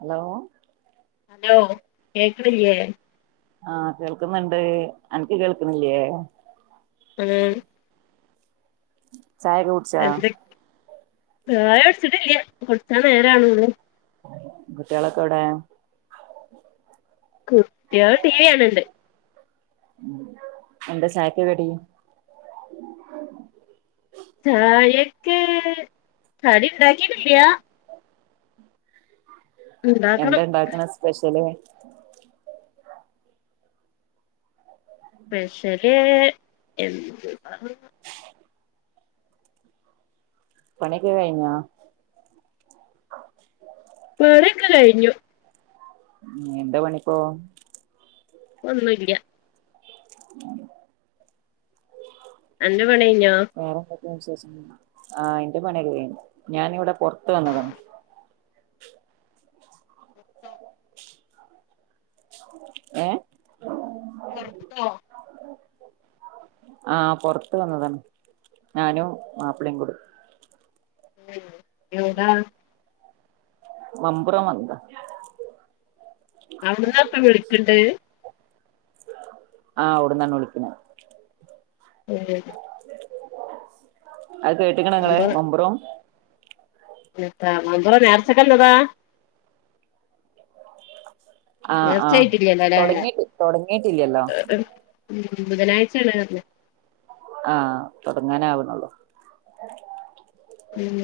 Hello hello കേക്കണില്ലെ ആഹ് കേൾക്കുന്നുണ്ട് അനിക്ക് കേൾക്കുന്നില്ലേ ഉം [inaudible] ചായക്ക കുടിച്ച എന്തൊ ചായ കുടിച്ചിട്ടില്ല കുടിക്കാൻ നേരം ആവേണേള്ളൂ കുട്ടികളൊക്കെ എവിട കുട്ടികൾ ടീവിയാണുണ്ട് എന്താ ചായക്ക് കടി ചായക്ക് കടി ഉണ്ടാക്കിട്ടില്യ ഉണ്ടാക്കണം എന്താ ഇണ്ടാക്കണ സ്പെഷ്യല് സ്പെഷ്യല് എന്തുവ പണിക്ക കയിഞ്ഞ പിണിക്കെ കഴിഞ്ഞു ഉ എന്താ പണിപ്പോ ഒന്നും ഇല്ല്യ [unintelligible] അന്റെ പണികയിഞ്ഞോ എസ് എസ് ആ എന്റെ പണിയൊക്കെ കയിഞ് ഞാനിവിടെ പൊറത്ത് വന്നതാണ് ഏ [unintelligible] ആഹ പാെറത്ത് വന്നതാണ് ഞാനും മാപ്പിളയും കൂടെ ഉം എവിടാ മമ്പുറം വന്നതാ അവിടന്നാ ഇപ്പ വിളിക്കണ്ട് ആഹ് അവിടന്നാണ് വിളിക്കുന്ന ഉം അത് കേട്ടിക്കണ നിങ്ങള് മമ്പുറം ഇത്ത മമ്പുറം നേർച്ചക്ക് വന്നതാ ആഹ ആഹ തുടങ്ങിട്ട് തുടങ്ങിട്ടില്ലല്ലോ ബുധനാഴ്ച ണ് ർ ഞ് ആഹ് തുടങ്ങാന് ആവണുള്ളൂ ഉം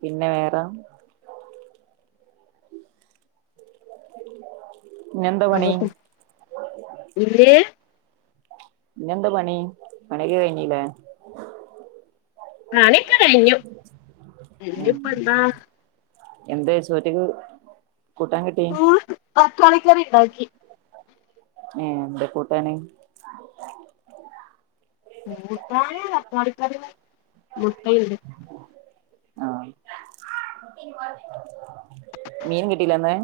പിന്നെ വേറെ ഉം [unintelligible] പിന്നെന്താ പണി പണിയക്കെ കഴിഞ്ഞില്ലേ പണി കയ്ഞ്ഞു ഇഞ്ഞ് ഇപ്പ എന്താ എന്തേ ചോറ്റ്ക്ക് കൂട്ടാൻ കിട്ടി ക്കാളിക്കറി ഇണ്ടാക്കി ഏ എന്ത കൂട്ടാന് കൂട്ടാന തക്കാളിക്കറി മുട്ടയ്ണ്ട് ആഹ് മീൻ കിട്ടീല്ല ന്ന്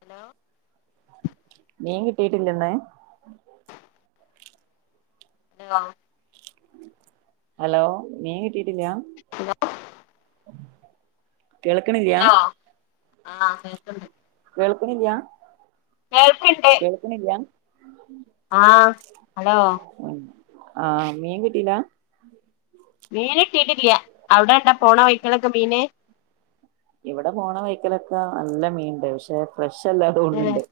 ഹലോ മീൻ കിട്ടീട്ട്ല്ലന്ന് [unintelligible] ഹലോ മീ കിട്ടീട്ടില്ല കേൾക്കിണില്യാ ആഹ് കേക്ക് ണ്ട് കേൾക്ണില്യാ കേൾക്ണില്ല്യാ ഉ ആഹ് ഹലോ ആഹ് മീൻ കിട്ടീല മീൻ കിട്ടീട്ടില്ല അവിടെ ഇണ്ടോ പോണ വൈക്കലൊക്കെ മീന് ഇവിടെ പോണ വൈക്കലൊക്കെ നല്ല മീണ്ട് പക്ഷെ ഫ്രഷ അല്ലാത തോണ് ഏ ണ് ണ്ട്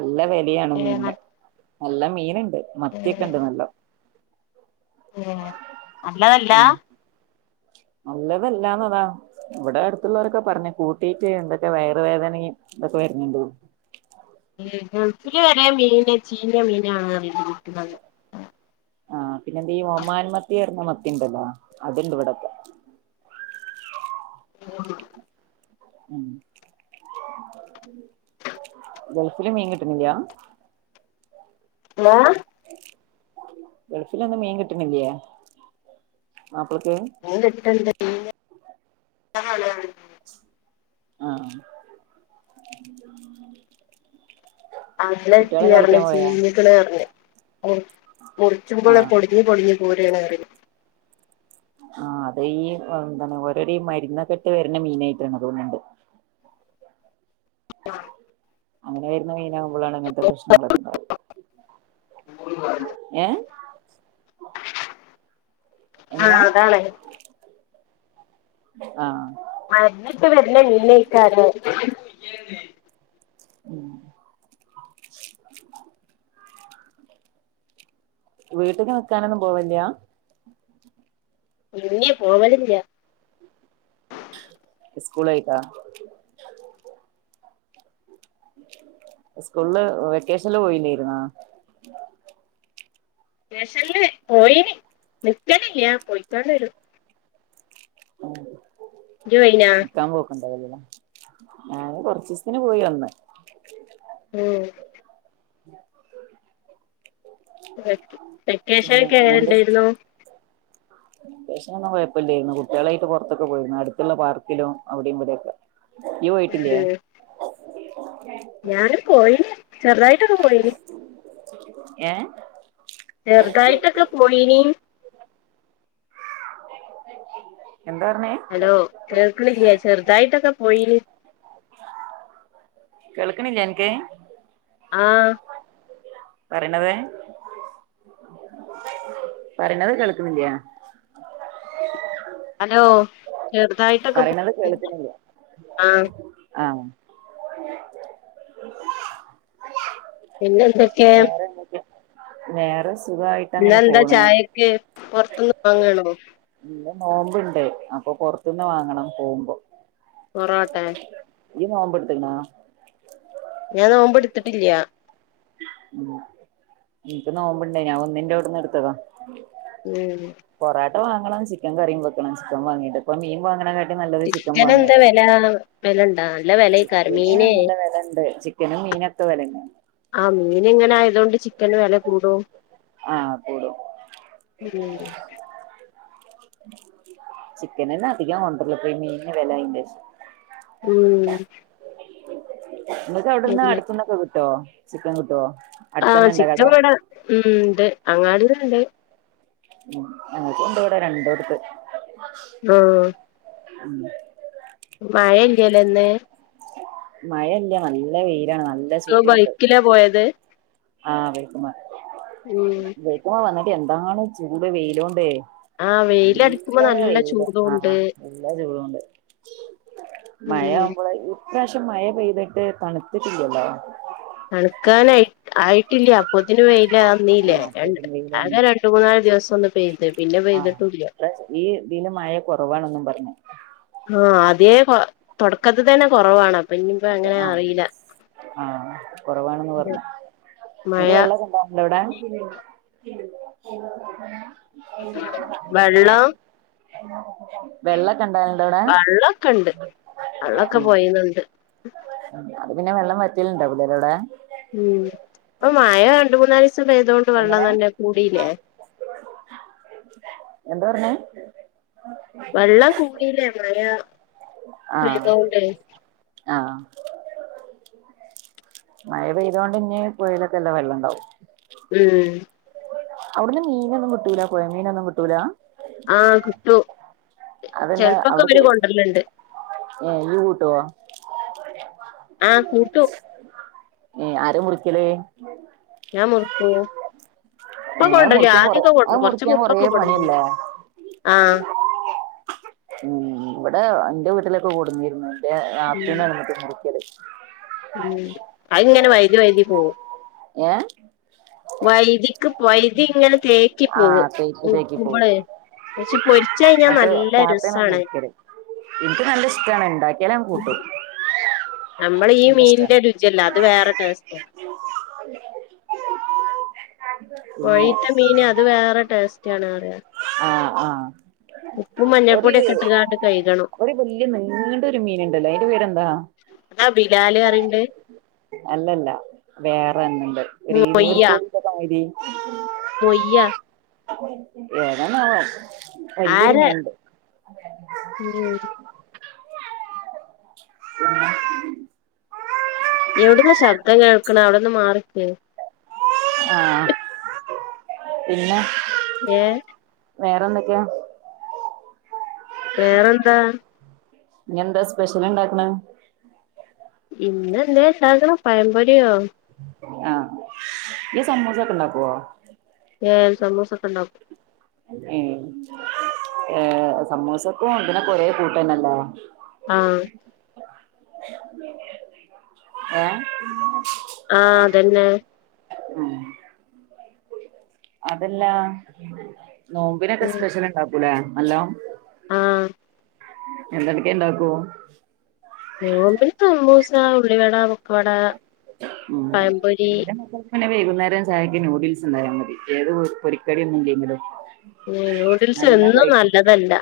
നല്ല വെലിയാണ് ഏ മീൻന് നല്ല മീന് ണ്ട് ഏ മത്തിയൊക്കെണ്ട് നല്ലോ ഏ നല്ലതല്ലാ നല്ലതല്ലാന്ന അതാ ഇവിടെ അടുത്തുള്ളവരൊക്കെ പറഞ്ഞ് കൂട്ടിട്ട് എന്തൊക്കെ വയറ് വേദനിം ഇതൊക്കെ വരുന്നുണ്ട് ഏ ഇത് വരെ മീന ചീഞ്ഞ മീനാണ് റഞ്ഞ് ആഹ് പിന്നെ ഈ ഒമാൻ മത്തിയർണ മത്തി ത്തിണ്ടല്ലോ അതുണ്ട് ടപ്പ [inaudible] ഗൾഫില് മീൻ കിട്ടുന്നില്ല ഹലോ ഗൾഫിലൊന്നും മീൻ കിട്ടണില്ലേ പ്പൊക്കേ പിന്നെ ആ അല്ല ത്തിറഞ്ഞഞ് ചീഞ്ഞിക് ണ് പറഞ്ഞു മുർച്ചുമ്പളെ ആഹ് പൊടിഞ്ഞ് പൊടിഞ്ഞ് പോ [inaudible] ആ അത് ഈ എന്താണ് ഓരോര് ഈ മരുന്നൊകെട്ട് വരുന്ന മീനായിട്ടാണ് തോന്ന്ണ്ട് ആ അങ്ങനെ വരുന്ന മീനാകുമ്പോളാണ് അങ്ങനത്തെ പ്രശ്നങ്ങളൊക്കെ ഉണ്ടാവും ഏ ആഹ് അതാണേ ആഹ് മരുന്നിട്ട് എന്ത്യേ ഉം വീട്ട്ക്ക് നിക്കാനൊന്നും പോവേല്യാ ല്ല്യ പോവലില്ല സ്കൂളായിട്ട സ്കൂള്ല് വെക്കേഷനില് പോയില്ലായിുന്നാ ക്കേഷനില് പോയിനി നിക്കലില്ല പോയിക്കാണ്ട് വരും ആ ഇജ്ജ് പോയിനാ ന്ക്കാമ്പോക്ക്ണ്ടാവൂല്ലലേ ഞാന് കൊറച്ചീസത്തിന് പോയി വന്ന് ഉം [unintelligible] പിന്നെ വെക്കേഷനോകെ എങ്ങനെ ഇങ്ങനത്തെ ഇണ്ടായിരുന്നു വെക്കേഷനൊന്നും കൊഴപ്പല്ലായിരുന്നു കുട്ട്യേളായിട്ട് പുറത്തൊക്കെ പോയിരുന്നു അടുത്തുള്ള പാർക്കിലും അവടിം ഇവിടെക്കെ ജ്ജ് പോയിട്ടില്ലേ ഞാന് പോയി ചെറുതായിട്ടൊക്ക പോയിനി ഏ ഉ എന്താ പറഞ്ഞേ ഹലോ കേൾക്ക്‌ണില്ലേ ചെറുതായിട്ടൊക്കെ പോയിനി കേൾക്ക്‌ണില്ലേ അൻക്ക് ആ പറിണത് പറിണത് കേൾക്ക്ണില്ലേ ഹലോ ചെറുതായിട്ടൊക്കെ പറയണത് കേൾക്കണില്ല ആ [inaudible] പിന്നെ എന്തൊക്കെ വേറെ എന്തൊക്കെ വേറെ സ് ഇന്ന് എന്താ ചായക്ക് പൊർത്ത്ന്ന് വാങ്ങാണോ ഇന്ന് നോമ്പ്ണ്ട് അപ്പൊ പൊർ പൊർത്ത്ന്ന് വാങ്ങണം പോകുമ്പോ പൊറോട്ടെ ഇയ്യ് നോമ്പ്ടുത്ത്ക്ക്ണോ ഞാൻ നോമ്പ് ഇട്ത്തിട്ടില്ല ഉ ൻക്ക് നോമ്പ്ണ്ട് ഞാൻ ഒന്നിന്റെ ഔട്ന്ന് എടുത്തതാ ഉം റാട്ട വാങ്ങണം ചിക്കൻ കറിയും വെക്കണം ചിക്കൻ വാങ്ങിട്ട് മീൻ വാങ്ങ്ണ റ്റം നല്ലത് ചിക്കൻ എന്താ വാങ്ങ്ണതെന്നെ വില വിലണ്ടാ നല്ല വിലയ്ക്കാരം ചിക്കന് മീന് നല്ല വെലണ്ട് ചിക്കനും മീനൊക്കെ വെലണ്ട് നി ങ്ങനെ ആയതോ [unintelligible] ചിക്കന് വെല കൂടും ആ കൂടും ഉം ചിക്കനന്നെ അധികം കൊണ്ടർല്ല് ഇപ്പൊ ഈ മീൻ ന് വെലായേന്റെഷം ഉം നമുക്ക്‌ അവിടന്ന് പിന്നെ അടുത്ത്ന്നൊക്കെ കിട്ട് ട്ടോ ചിക്കൻ കിട്ടോ ആ അടുത്തന്നെ ഇണ്ടോ ചിക്കൻ കട ഇവിടെ മ് ണ്ട് അങ്ങാടില് ണ്ട് അത് ഇണ്ട് വടെ രണ്ടോടുത്ത് ആ [inaudible] മഴ ഇല്ലലേ ഇന്ന് മഴ ഇല്ല നല്ല വെയില് ബൈക്കിലാ പോയത് ആ ബൈക്കുമ്മെ ഉം ബൈക്കുമ്മെ [unintelligible] എന്താണ് ചൂട് വെയിലോണ്ടേ ആ വെയിലടിക്കുമ്പോ നല്ലോണം നല്ല വെയില് ആ ചൂടുണ്ട് നല്ല ചൂടും ഇണ്ട് ഉം മഴയാവ്മ്പൾ ഇപ്രാവശ്യം മഴ പെയ്തിട്ട് തണുത്തിട്ടില്ലല്ലോ തണുക്കാനായി ആയിട്ടില്ല അപ്പൊത്തിൻ വെയി ഇല്ല ആഹ് [unintelligible] രണ്ട് അപ്പോത്തിന് വെയിലാണ് അകെ രണ്ട് മൂന്നാല് ദിവസം ഒന്ന് പെയ്ത് പിന്നെ ആഹ് പെയ്തിട്ടില്ല ഇപ്രാവശ്യം ഈ ഇതില് മഴ കുറവാണെന്നും പറഞ്ഞു ആ ആതേ കൊറ തൊട ആ അറിയില്ല ആ കൊറവാണ്ന്ന് പർഞ്ഞു അൻക്ക് മഴ വെള്ളൊക്കെ ഇണ്ടാവും ലെ അയുടെ ഉ [inaudible] വെള്ളം ആ വെള്ളൊക്കെ ഇണ്ടാകൽ ഇണ്ടോ അയുടെ വള്ളൊക്കെ പൊഴീന്ന്ണ്ട് ഉ [inaudible] പിന്നെ വെള്ളം വറ്റൽ ഇണ്ടാവുല ലെ അയുടെ ച്ച പെയ്തോണ്ട് വെള്ളം എങ്ങനെ തന്നെ കൂടി ലെ ഉ [inaudible] വെള്ളം കൂടിലെ മഴ ആഹ് പെയ്തോണ്ട്. ആഹ് മഴ പെയ്തൊണ്ട് ഇഞ് പുഴയിലൊക്കെ നല്ല വെള്ളം ഇണ്ടാവും ഉം അയുട്ന്ന് മീനൊന്നും കിട്ടൂലാ പൊഴ മീനൊന്നും കിട്ടൂലാ ആ കിട്ടും അതല്ല ചെൽപ്പൊക്കെ ഇവര് അവിടക്ക് കൊണ്ടര്ൽ ഇണ്ട് ഉ [inaudible] ആ കൂട്ടും ഏ ആരാ മുറിക്കല് ഞാൻ മുർക്കു ഏ അയ് മുറിക്കാൻ കൊറെ അയ് മുറിക്കാൻ കൊറെ മുമ്പൊക്കെ കൊടുന്നീനി പണിയല്ലെ ആഹ് ഏ ഇവടെ എന്റെ വീട്ടിലൊക്കെ കൊട്ന്നിര്ന്ന് ഇന്റെ ഉം നാത്തൂനാണ് ഇന്നട്ട് മുറിക്കൽ ഉം അയ് ഇങ്ങനെ വൈതി വൈതി പോവും ഏ വൈതി ക്ക് വൈതി ഇങ്ങനെ തേക്കി ആഹ് പോവും തേക്ക് തേക്കി പോവും നുർക്കുമ്പളെ പക്ഷെ പൊരിച്ച് കഴിഞ്ഞാ നല്ല രസാണ് ഇൻക്ക് നല്ല ഇഷ്ടാണ് ഇണ്ടാ നമ്മള് ഈ നല്ല മീനിന്റെ ഇഷ്ടാണ് രുചിയല്ല അത് വേറെ ടേസ്റ്റാ പിന്നെ പൊഴീത്ത മീന് അത് വേറെ ടേസ്റ്റാ ആണ് അറിയ ആ ഉപ്പും മഞ്ഞപ്പൊടിയൊക്കെ ഇട്ട്കാണ്ട് കഴുകണം ഒരു വല്യ നീണ്ട ഒരു മീനുണ്ടല്ലോ അയിന്റെ പേരെന്താ ആ ബിലാല് അറിനത് അല്ലല്ല വേറെന്ന്ണ്ട് ഒരു മൊയ്യ ഈർക്കൂലിന്റെ മാരി മൊയ്യ ഏതാണോവോ ആരാ ഉം [unintelligible] എവിട്ന്നാ ശബ്ദം കേൾക്ണേ അവിടെന്ന് മാറിക്ക് ആ പിന്നെ ഏ വേറെന്തൊക്കെയാ വേറെന്താ ഇഞ്എന്താ സ്പെഷ്യല് ഇണ്ടാക്ക്ണേ പിന്നെന്തേം ഇണ്ടാകണം പയംമ്പോരിയോ ആ ഇയ്യ് സമൂസക്കെ ഉണ്ടാക്കൊ ഏ സമൂസ ഒക്കെ ഉണ്ടാക്കും ഏ സമൂസക്കും ഇതിനൊക്കെ ഒരേ കൂട്ട്ന്നെല്ലേ ആ ഏ ആ അതന്നെ അ അതല്ലാ നോമ്പിനൊക്കെ സ്പെഷ്യല് ണ്ടാക്കൂലേ ഹലോ ആ എന്തക്കെ ഇണ്ടാക്കും നോമ്പിന് സമൂസ് ആ ഉള്ളി വട ഉം [unintelligible] നേരം ചായക്ക് നൂഡിൽസ് ഇണ്ടായ മതി ഏത് പൊരിക്കടി ഒന്നുംല്ലെങ്കിലും നൂഡിൽസ് എന്നും നല്ലതല്ല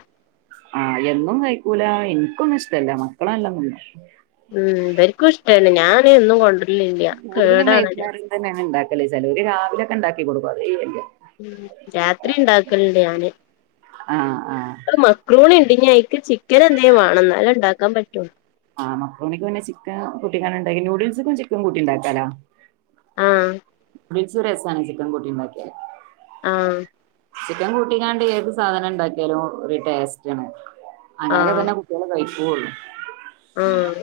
ആ എന്നും കഴിക്കൂല എൻക്കൊന്നും ഇഷ്ടല്ല മക്കള് നലോണം തിന്നും ഉം ബര്ക്കൂ ഇഷ്ടല്ല ഞാന് എന്നും കൊണ്ട് കൂടുതലും വൈന്നാരം തന്നെണ് ണ്ടാക്ക ല്ലേ ചേലോര് രാവിലൊക്കെ ഉണ്ടാക്കി കൊടുക്കും [unintelligible] ഉം രാത്രി ഉണ്ടാക്കലണ്ട് ഞാന് ആ അത് മക്രൂണി പിന്നെ അയ്ക്ക് ചിക്കൻ എന്തേ വാണം ന്നാലെണ്ടാക്കാൻ പറ്റൂ ആ മക്രോണിക്ക് പിന്നെ ചിക്കൻ കൂട്ടീങ്ങാണ്ട്ണ്ടാക്ക ന്യൂഡിൽസിക്കു ചിക്കൻ കുട്ടിണ്ടാക്കാലോ ആ നൂഡിൽസ് രസാണ് ചിക്കൻ കുട്ടിണ്ടാക്കിയാല് ആ ചിക്കൻ കൂട്ടിങ്ങാണ്ട് ഏത് സാധനം ണ്ടാക്കിയാലും ഒരു ടേസ്റ്റാണ്. അങ്ങനൊക്കെ ആഹ് തന്നെ കുട്ട്യാള് കഴി പോവൊള്ളു ആഹ്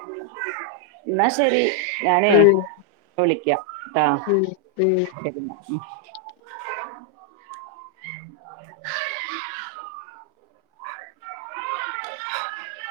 ഉം എന്നാ ശരി ഞാനേ ഉം വിളിക്കാം ഉം ഉം ട്ടാശരി ന്നാ ഉ